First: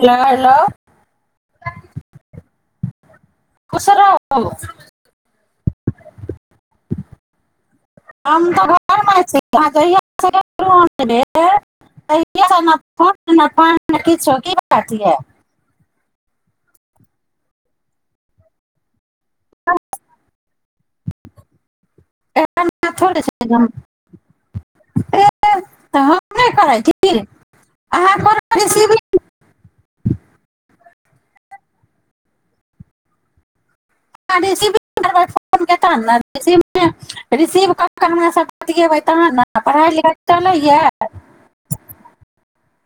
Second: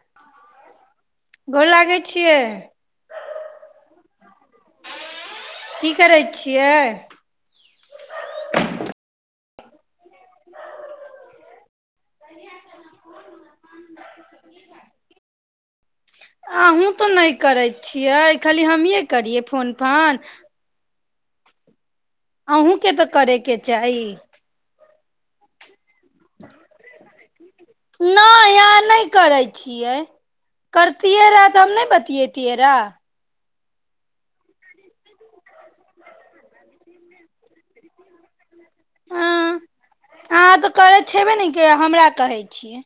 Hello hello गोर लागै छियै [unintelligible] की करै छियै हम तऽ घर मे छी [unintelligible] अहूँ तऽ नहि करै छियै खाली हमीँ करियै फोन फान एहन अहूँके बात तऽ थोड़े करैय छै जे के हम चाही ए तऽ हम नहि करै छी अहाँ नहि कोनो अहाँ नहि रिसीविंग करै छियै कर- करतीयै रऽहा त हम नै बतीयैती रऽहा [unintelligible] बतियैबै तहन ने अहाँ पढ़ाइ लिखाइ तऽ चलैयए करै छेबे ने के हमरा कहै छियै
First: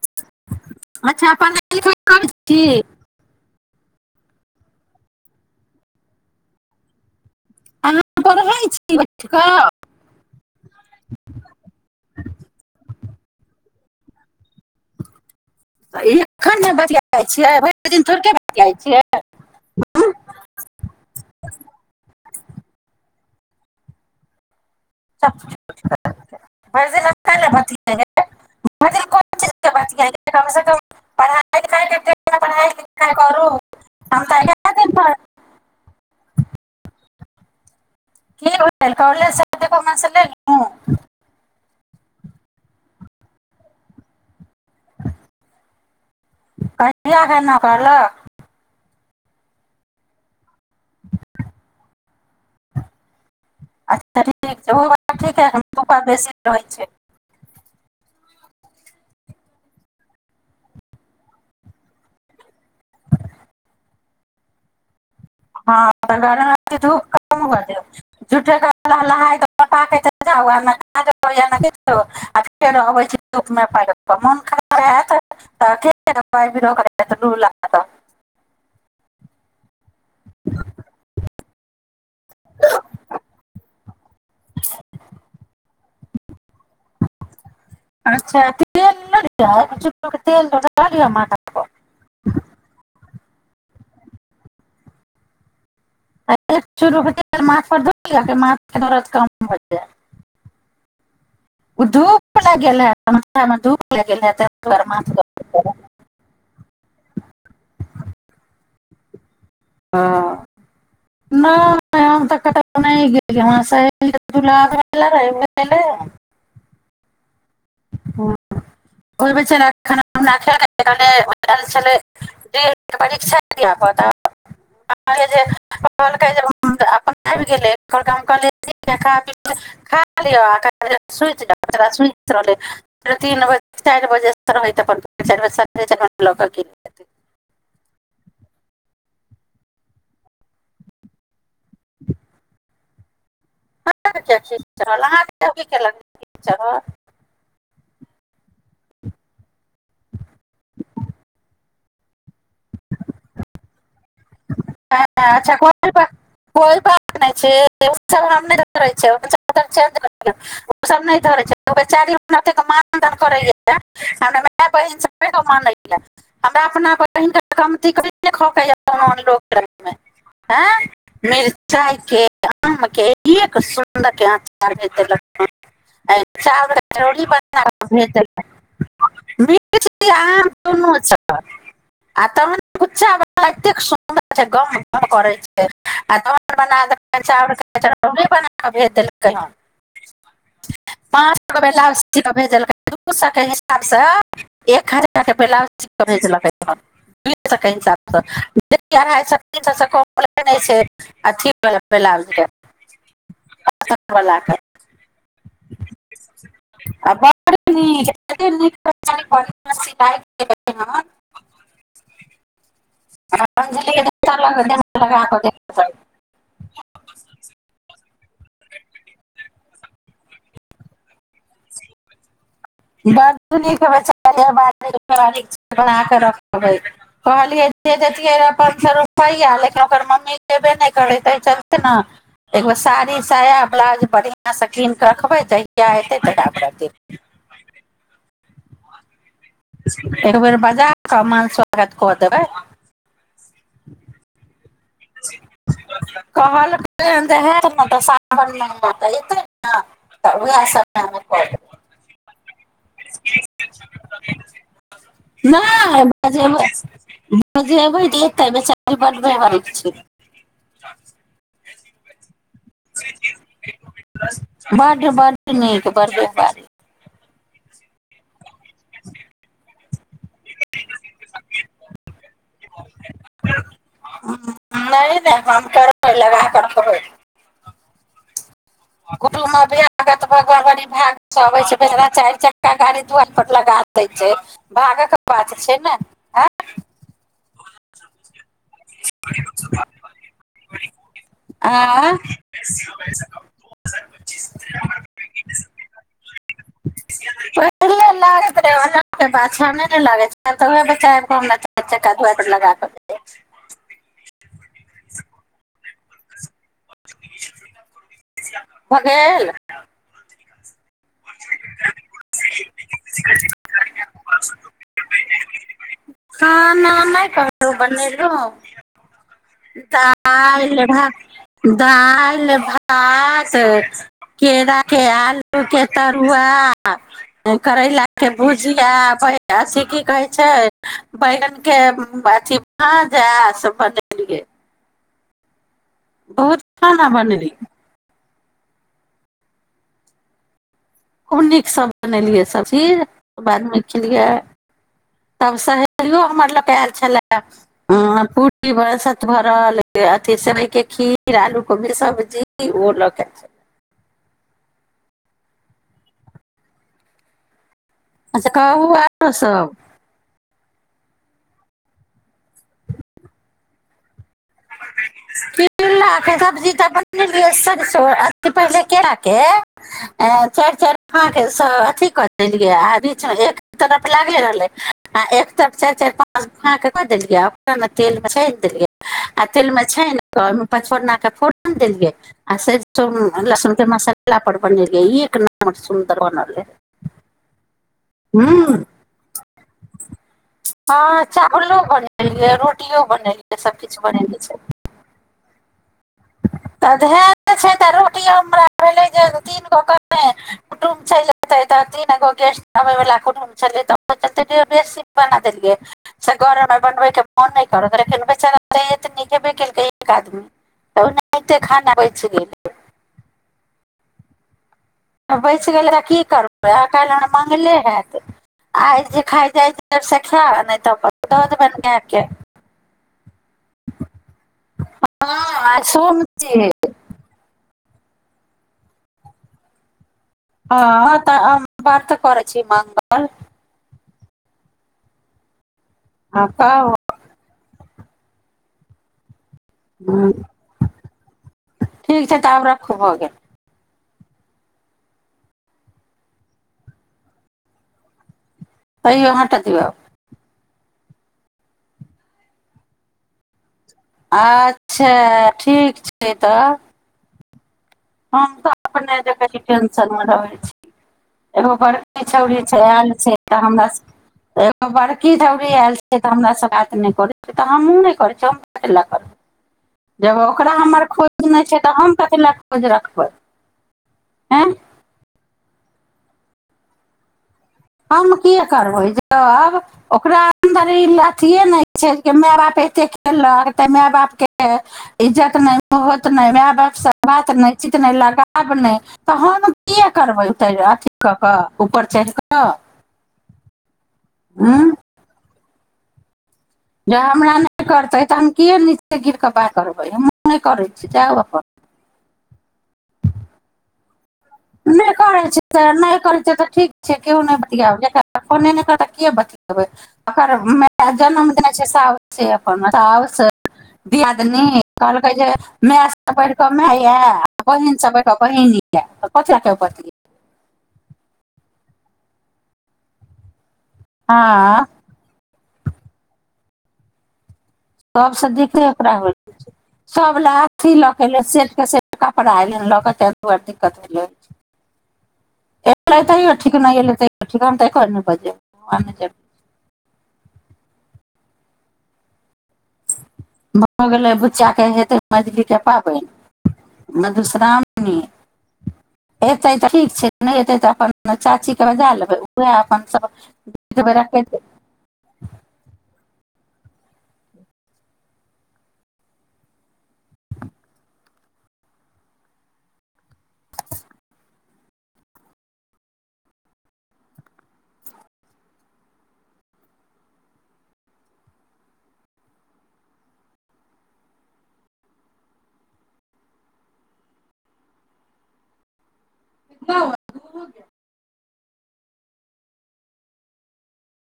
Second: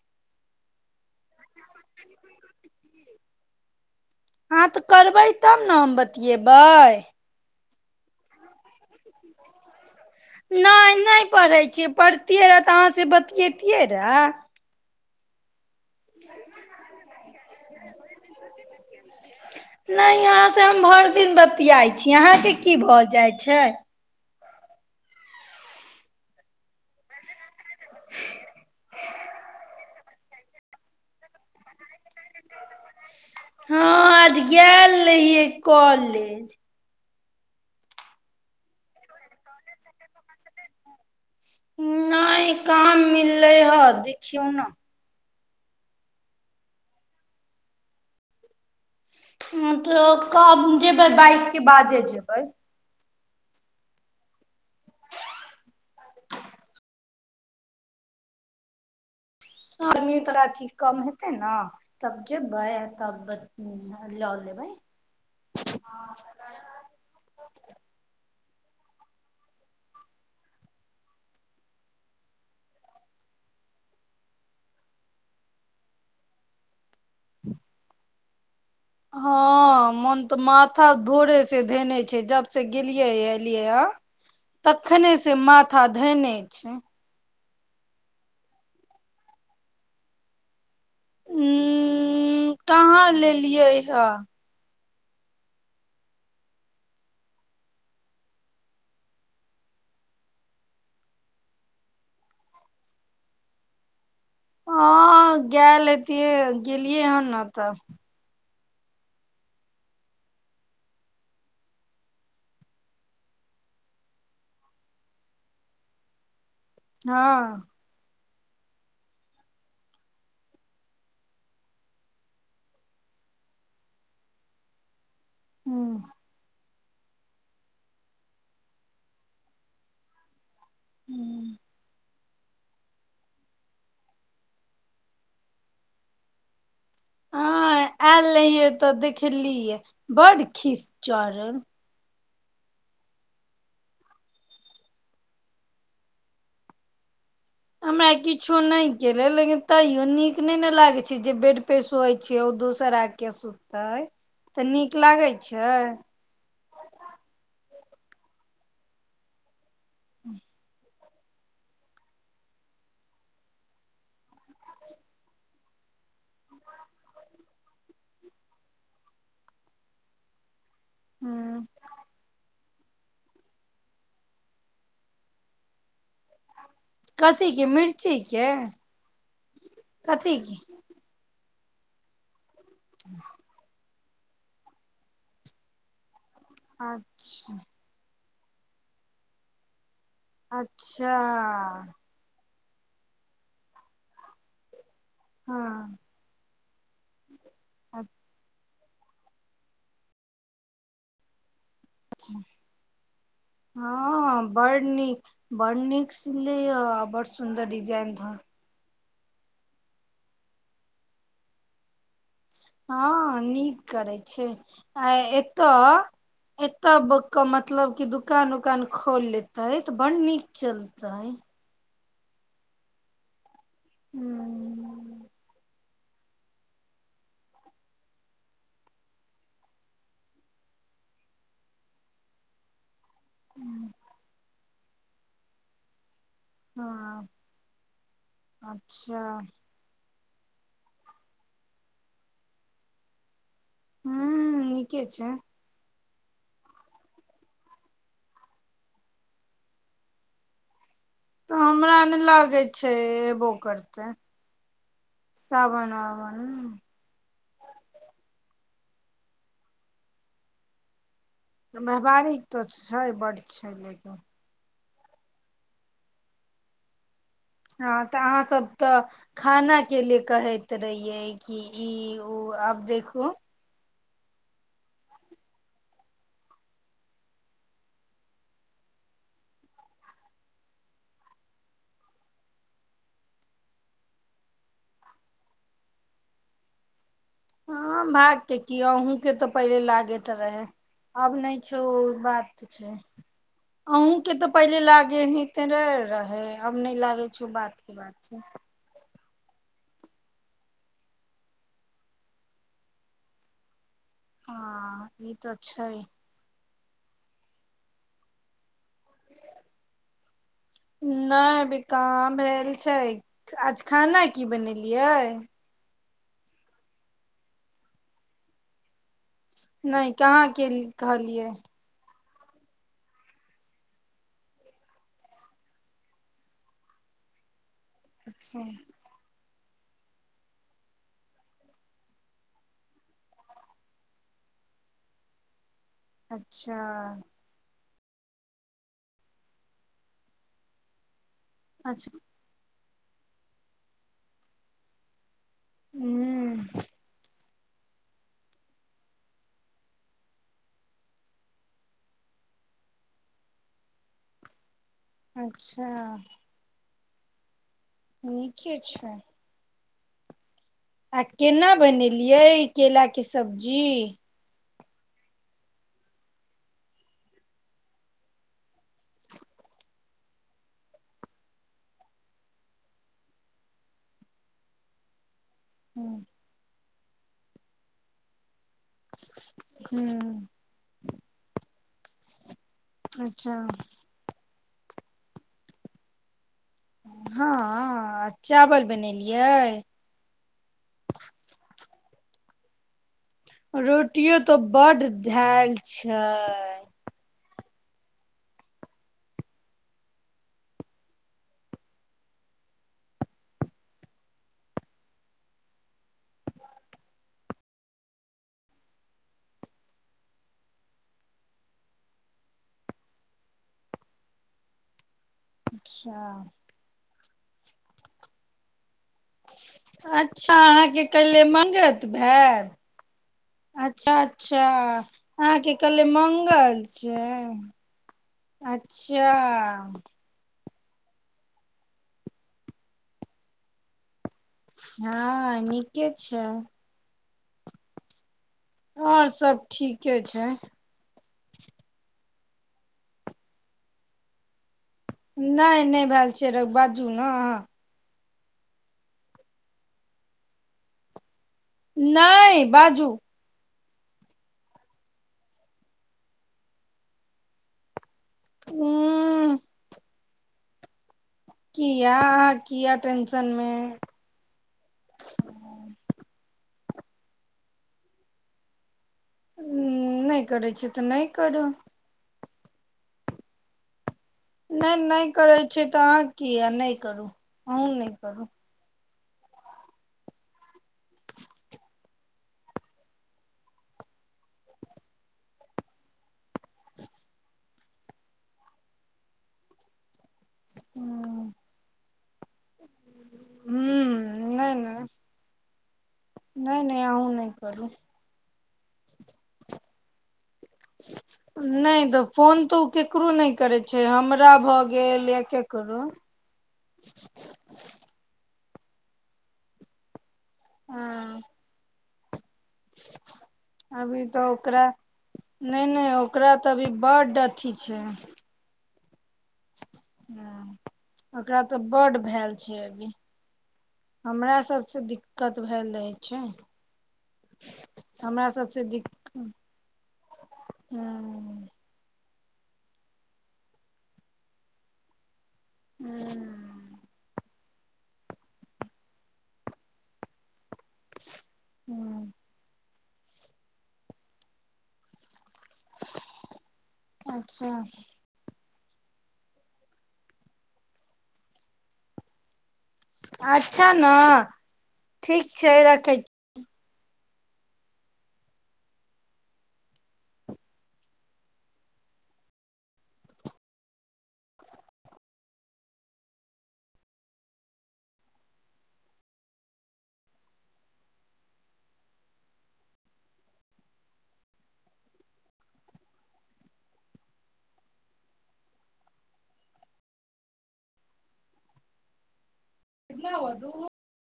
अच्छा पढ़ाई लिखाई करै छी हँ तऽ करबै तब ने हम बतियेबै अहाँ पढ़ै छी बैठि कऽ नहि नहि पढ़ैत छियै पढ़तियै रहए तऽ अहाँसँ बतियैतियै रहए एखन ने बतियाय छियै भरि दिन थोड़के ने बतियाय छियै नहि अहाँसँ हम भरि दिन बतियाइ छी अहाँके की भऽ जाइ छै [unintelligible] [unintelligible] कम से कम पढ़ाइ लिखाइ हँ आज गेल पर रहियै कॉलेज की भेल कालेज से एलौं तऽ एको गो मैसेज केलौं नहि काम मिललै ह देखियौ ने [unintelligible] मतलब कब जेबै बाइस के बाद जेबै कोइ [unintelligible] आर्मी तोरा अथी कम हेतै ने तब जेबै तब लऽ लेबै हँ त गरमे धूप हो जाइ छै झूठ कें [unintelligible] [unintelligible] हँ मन तऽ माथा भोरे से धेने छै जब से गेलियै एलियै या तखने से माथा धेने छै अच्छा तेल नहि या [unintelligible] ध लिअ माथ उ पर कहाँ लेलियै हँ एक चूरू तेल माथ पर ध लिअ माथके दरद कम भ जायत ओ धूप लागि गेल हायत माथा मे धूप लागि गेल हायत हँ गेल हेतीयै गेलियै हन न तऽ हँ नहि हम तऽ कतहु नहि गेलियै हँ [unintelligible] [unintelligible] हँ हँ ओहि बेचारा [unintelligible] हूँ [unintelligible] अपन [unintelligible] [unintelligible] सुति रहलै फेर तीन बजे चारि बजे [unintelligible] हँ आयल रहिये तऽ देखलियै बड खिसचड़हल [unintelligible] हमरा किछो नहि केले लेकिन तैयो नीक नहि ने लागैत छै जे बेड पे सोए छियै ओ दोसर आ के सुतते अच्छा कोई बात कोई बात नहि छै [unintelligible] [unintelligible] ओ सब नहि [unintelligible] [unintelligible] [unintelligible] मिरचाइके [unintelligible] हूँ कथी के मिर्ची के कथी के [unintelligible] आ तहन कुच्चा ह बला [unintelligible] एतेक सुन्दर जे गम गम करै छै आ तहन अच्छा [unintelligible] अबे देलकै हन अच्छा पाँच गो भेल अस्सी गो भेजलकै दू साए के हिसाबसँ एक हजार ब्लाउज हँ भेजलकै [unintelligible] [unintelligible] [unintelligible] ब्लाउज के अस्तर वाला हँ के बड़ नीक बड़ नीक सिलै या आ बड्ड सुन्दर बड़ नीक डिजाइन धर [unintelligible] हँ नीक अंजलि के करै देह छै लगा देह आ लगा कऽ एतऽ देख एत्ते के मतलब की दु- दूकान उकान खोल लेतै तऽ बड़ नीक चलतै बात हूँ [unintelligible] बनाक रखबै कहलियै जे अपन दे देतियै पांच सौ रुपैया लेकिन ओकर मम्मी खेबे नहि करे चलते ने एगो साड़ी साया ब्लाउज बढ़ियां सँ कीन कऽ रखबै जहिआ एतै हँ अच्छा एक बेर बाजा कऽ मान स्वागत कऽ देबै हू एके छै कहलके हन तऽ हैत ने तऽ सावन मे एतै ने तऽ उएह सब तऽ हम हमरा नहि लागै छै एबो करतै देबै सावन नहि वाबन मे बजेबै बजेबै तऽ एतै बेचारी बड बेहाल छै महमारीक तऽ छै बड छै लेकिन बड बड निक बड बेकार हँ तऽ अहाँ सब तऽ खाना के लि कहैत रहियै कि ई ओ आब देखू ह नहि नहि हम केबार लगा कऽ रखबै [unintelligible] हँ भागके कि अहूँके तऽ पहिले लागैत रहे आब नहि छौ ओ आँ बात छै अहुँ के तऽ पहिले लागे हे तेे रहे आब नहि लागे छै ओ बात के पहिले बात छै लागैत रहै ओना बाछा नहि ने लागै छै तऽ ओ बच्चा आब कऽ चारि चक्का हमरा दुआरि पर लगा के जाइत अछि हँ ई तऽ छै भऽ गेल नहि अभी कहाँ भेल छै आज खाना की बनेलियै खाना नहि कहलौं बनेलौं नहि कहाँ के दालि कहलियै भात दालि भात केरा के आलू के तरुआ करैला के अच्छा भुजिया बै अथि की कहे छै बैगन के अथि [unintelligible] [unintelligible] बहुत अच्छा खाना बनेलियै खूब नीक सब अच्छा बनेलियै सब चीज बादमे खेलियै तब सहेलियो हमर लऽ कऽ ह आयल छलै ह पूरी बर सत भरल अथि सेवइके खीर आलू कोबी सब्जी ओहो लऽ कऽ एल अच्छा अच्छा नीके कहू छै आरो सब आ केना बनेलियै ई केलाके सब्जी केला सब्जी तऽ बनेलियै सरसो अथि पहिने केर के चारि चारि अ के अथी कऽ देलियै आ बीचमे एक तरफ लागे रहलै आ चारि चारि पाँच फांक कऽ देलियै आ ओकरा ने तेल मे छानि देलियै आ तेल मे छानि के हूं आ पांच फोरना के फोरन देलियै अआ सरिसों अच्छा लहसुन के मसाला पर बनेलियै एक नम्बर सुन्दर बनल रहय हँ चावल बनेलियै हँ चावलो रोटियो बनेलियै सब किछु रोटियो बनेने छै तऽ बड धयल तऽ धयल छै तऽ रोटियओ हमरा भेलै जे तीन गो कह कुटुमब चलि एतै तऽ तीन गो गेस्ट आबैवला कुटुम्ब छलै तऽ ओ जतेक बेसी बना देलियै से घरमे बनबैके मोन नहि करत लेकिन बेचै एत न हेबे केलकै एक आदमी [unintelligible] तऽ ओनाहिते खाना बचि गेल बचि गेलै तऽ की अच्छा करबै आइ काल्हि मंगले हैत आइ जे खाइ जाइ छै तब से खा अच्छा नहि अहाँके तब अपन कल्हे दऽ देबनि गाय मंगत के भेल अच्छा अच्छा अहाँके हँ कहले सोम छी मंगल छै अच्छा ह तऽ हम व्रत करै छी मंगल हँ निक नीके छै हँ कहू आओर सभ ठीके छै ठीक छै तऽ आब राखू भऽ गेल। नहि नहि भेल छै र बाजू ने अहाँ। अहिहाँटा दिय। नहि बाजू। अच्छा ठीक छै तब। हँ तऽ अपन ज उं कटस। [unintelligible] एगो किया बड़की अहाँ छौड़ी किया आयल छै टेंशन तऽ मे हमरा एगो बड़की छौड़ी आयल छै तऽ हमरा सब। बात नहि करै छ तऽ हमूँ नहि करै छी ब ल करबै। जब नहि करै ओकरा छी तऽ हमर खोज करू नहि छै तऽ हम कथ ल। ज रखबर। नहि नहि करै। छै तऽ अहाँ की यऽ नहि करू। अहूँ नहि हम करू किया करबै गे। तब ओकरा अन्दर ई अथिए नहि छै जे माय बाप एतेक खलक तऽ माय बापके इज्जत नहि होत नहि माय बापसँ बात नहि च नहि लगाब नहि तहन कि। करबे अथी क हुं के ऊपर चढ़ क। न। ने ने। जे हमरा नहि करतै तऽ हम। किये ने। गिर क बात करबै म नहि करै छी जाउ अपन। हमर। नहि करैत छै से नहि करैत छै तऽ ठीक छै केह नहि बतियाबरा। ओने ने कर कि बतेबै। ओकर मे हँ जन्म देने छै स। से अपनउ अभी तऽ दियादिन ओकरा कहलकै जे नहि माय नहि सब बठ ओकरा क तऽ अभी माय बड्ड आ अथी बहिन छै सब बठ क बहिनी। [unintelligible] प आखै पै। हँ ओकरा तऽ बड्ड भेल छै अभी। हमरा हँ सभसँ दिक्क। दिक्कत भेल रहै छै। सब से हमरा देखे सभसँ ओकरा हो दिक्क हूँ सब ल अथी लऽ केले सेट के से। अपन आइल लोक क च दु बर दिक्कत होल। ए ल तऽ ह ठीक नहि हूँ य ल तऽ। [unintelligible] हँ भऽ गेलै बुचीया के हेतै मझली के पाबनि अच्छा मधुश्रावणी एतै तऽ ठीक छै नहि एतै तऽ अपन चाची के बजा लेबै उएह अपन सब अच्छा न बेरा कटि ठीक छै रखै [unintelligible] [unintelligible]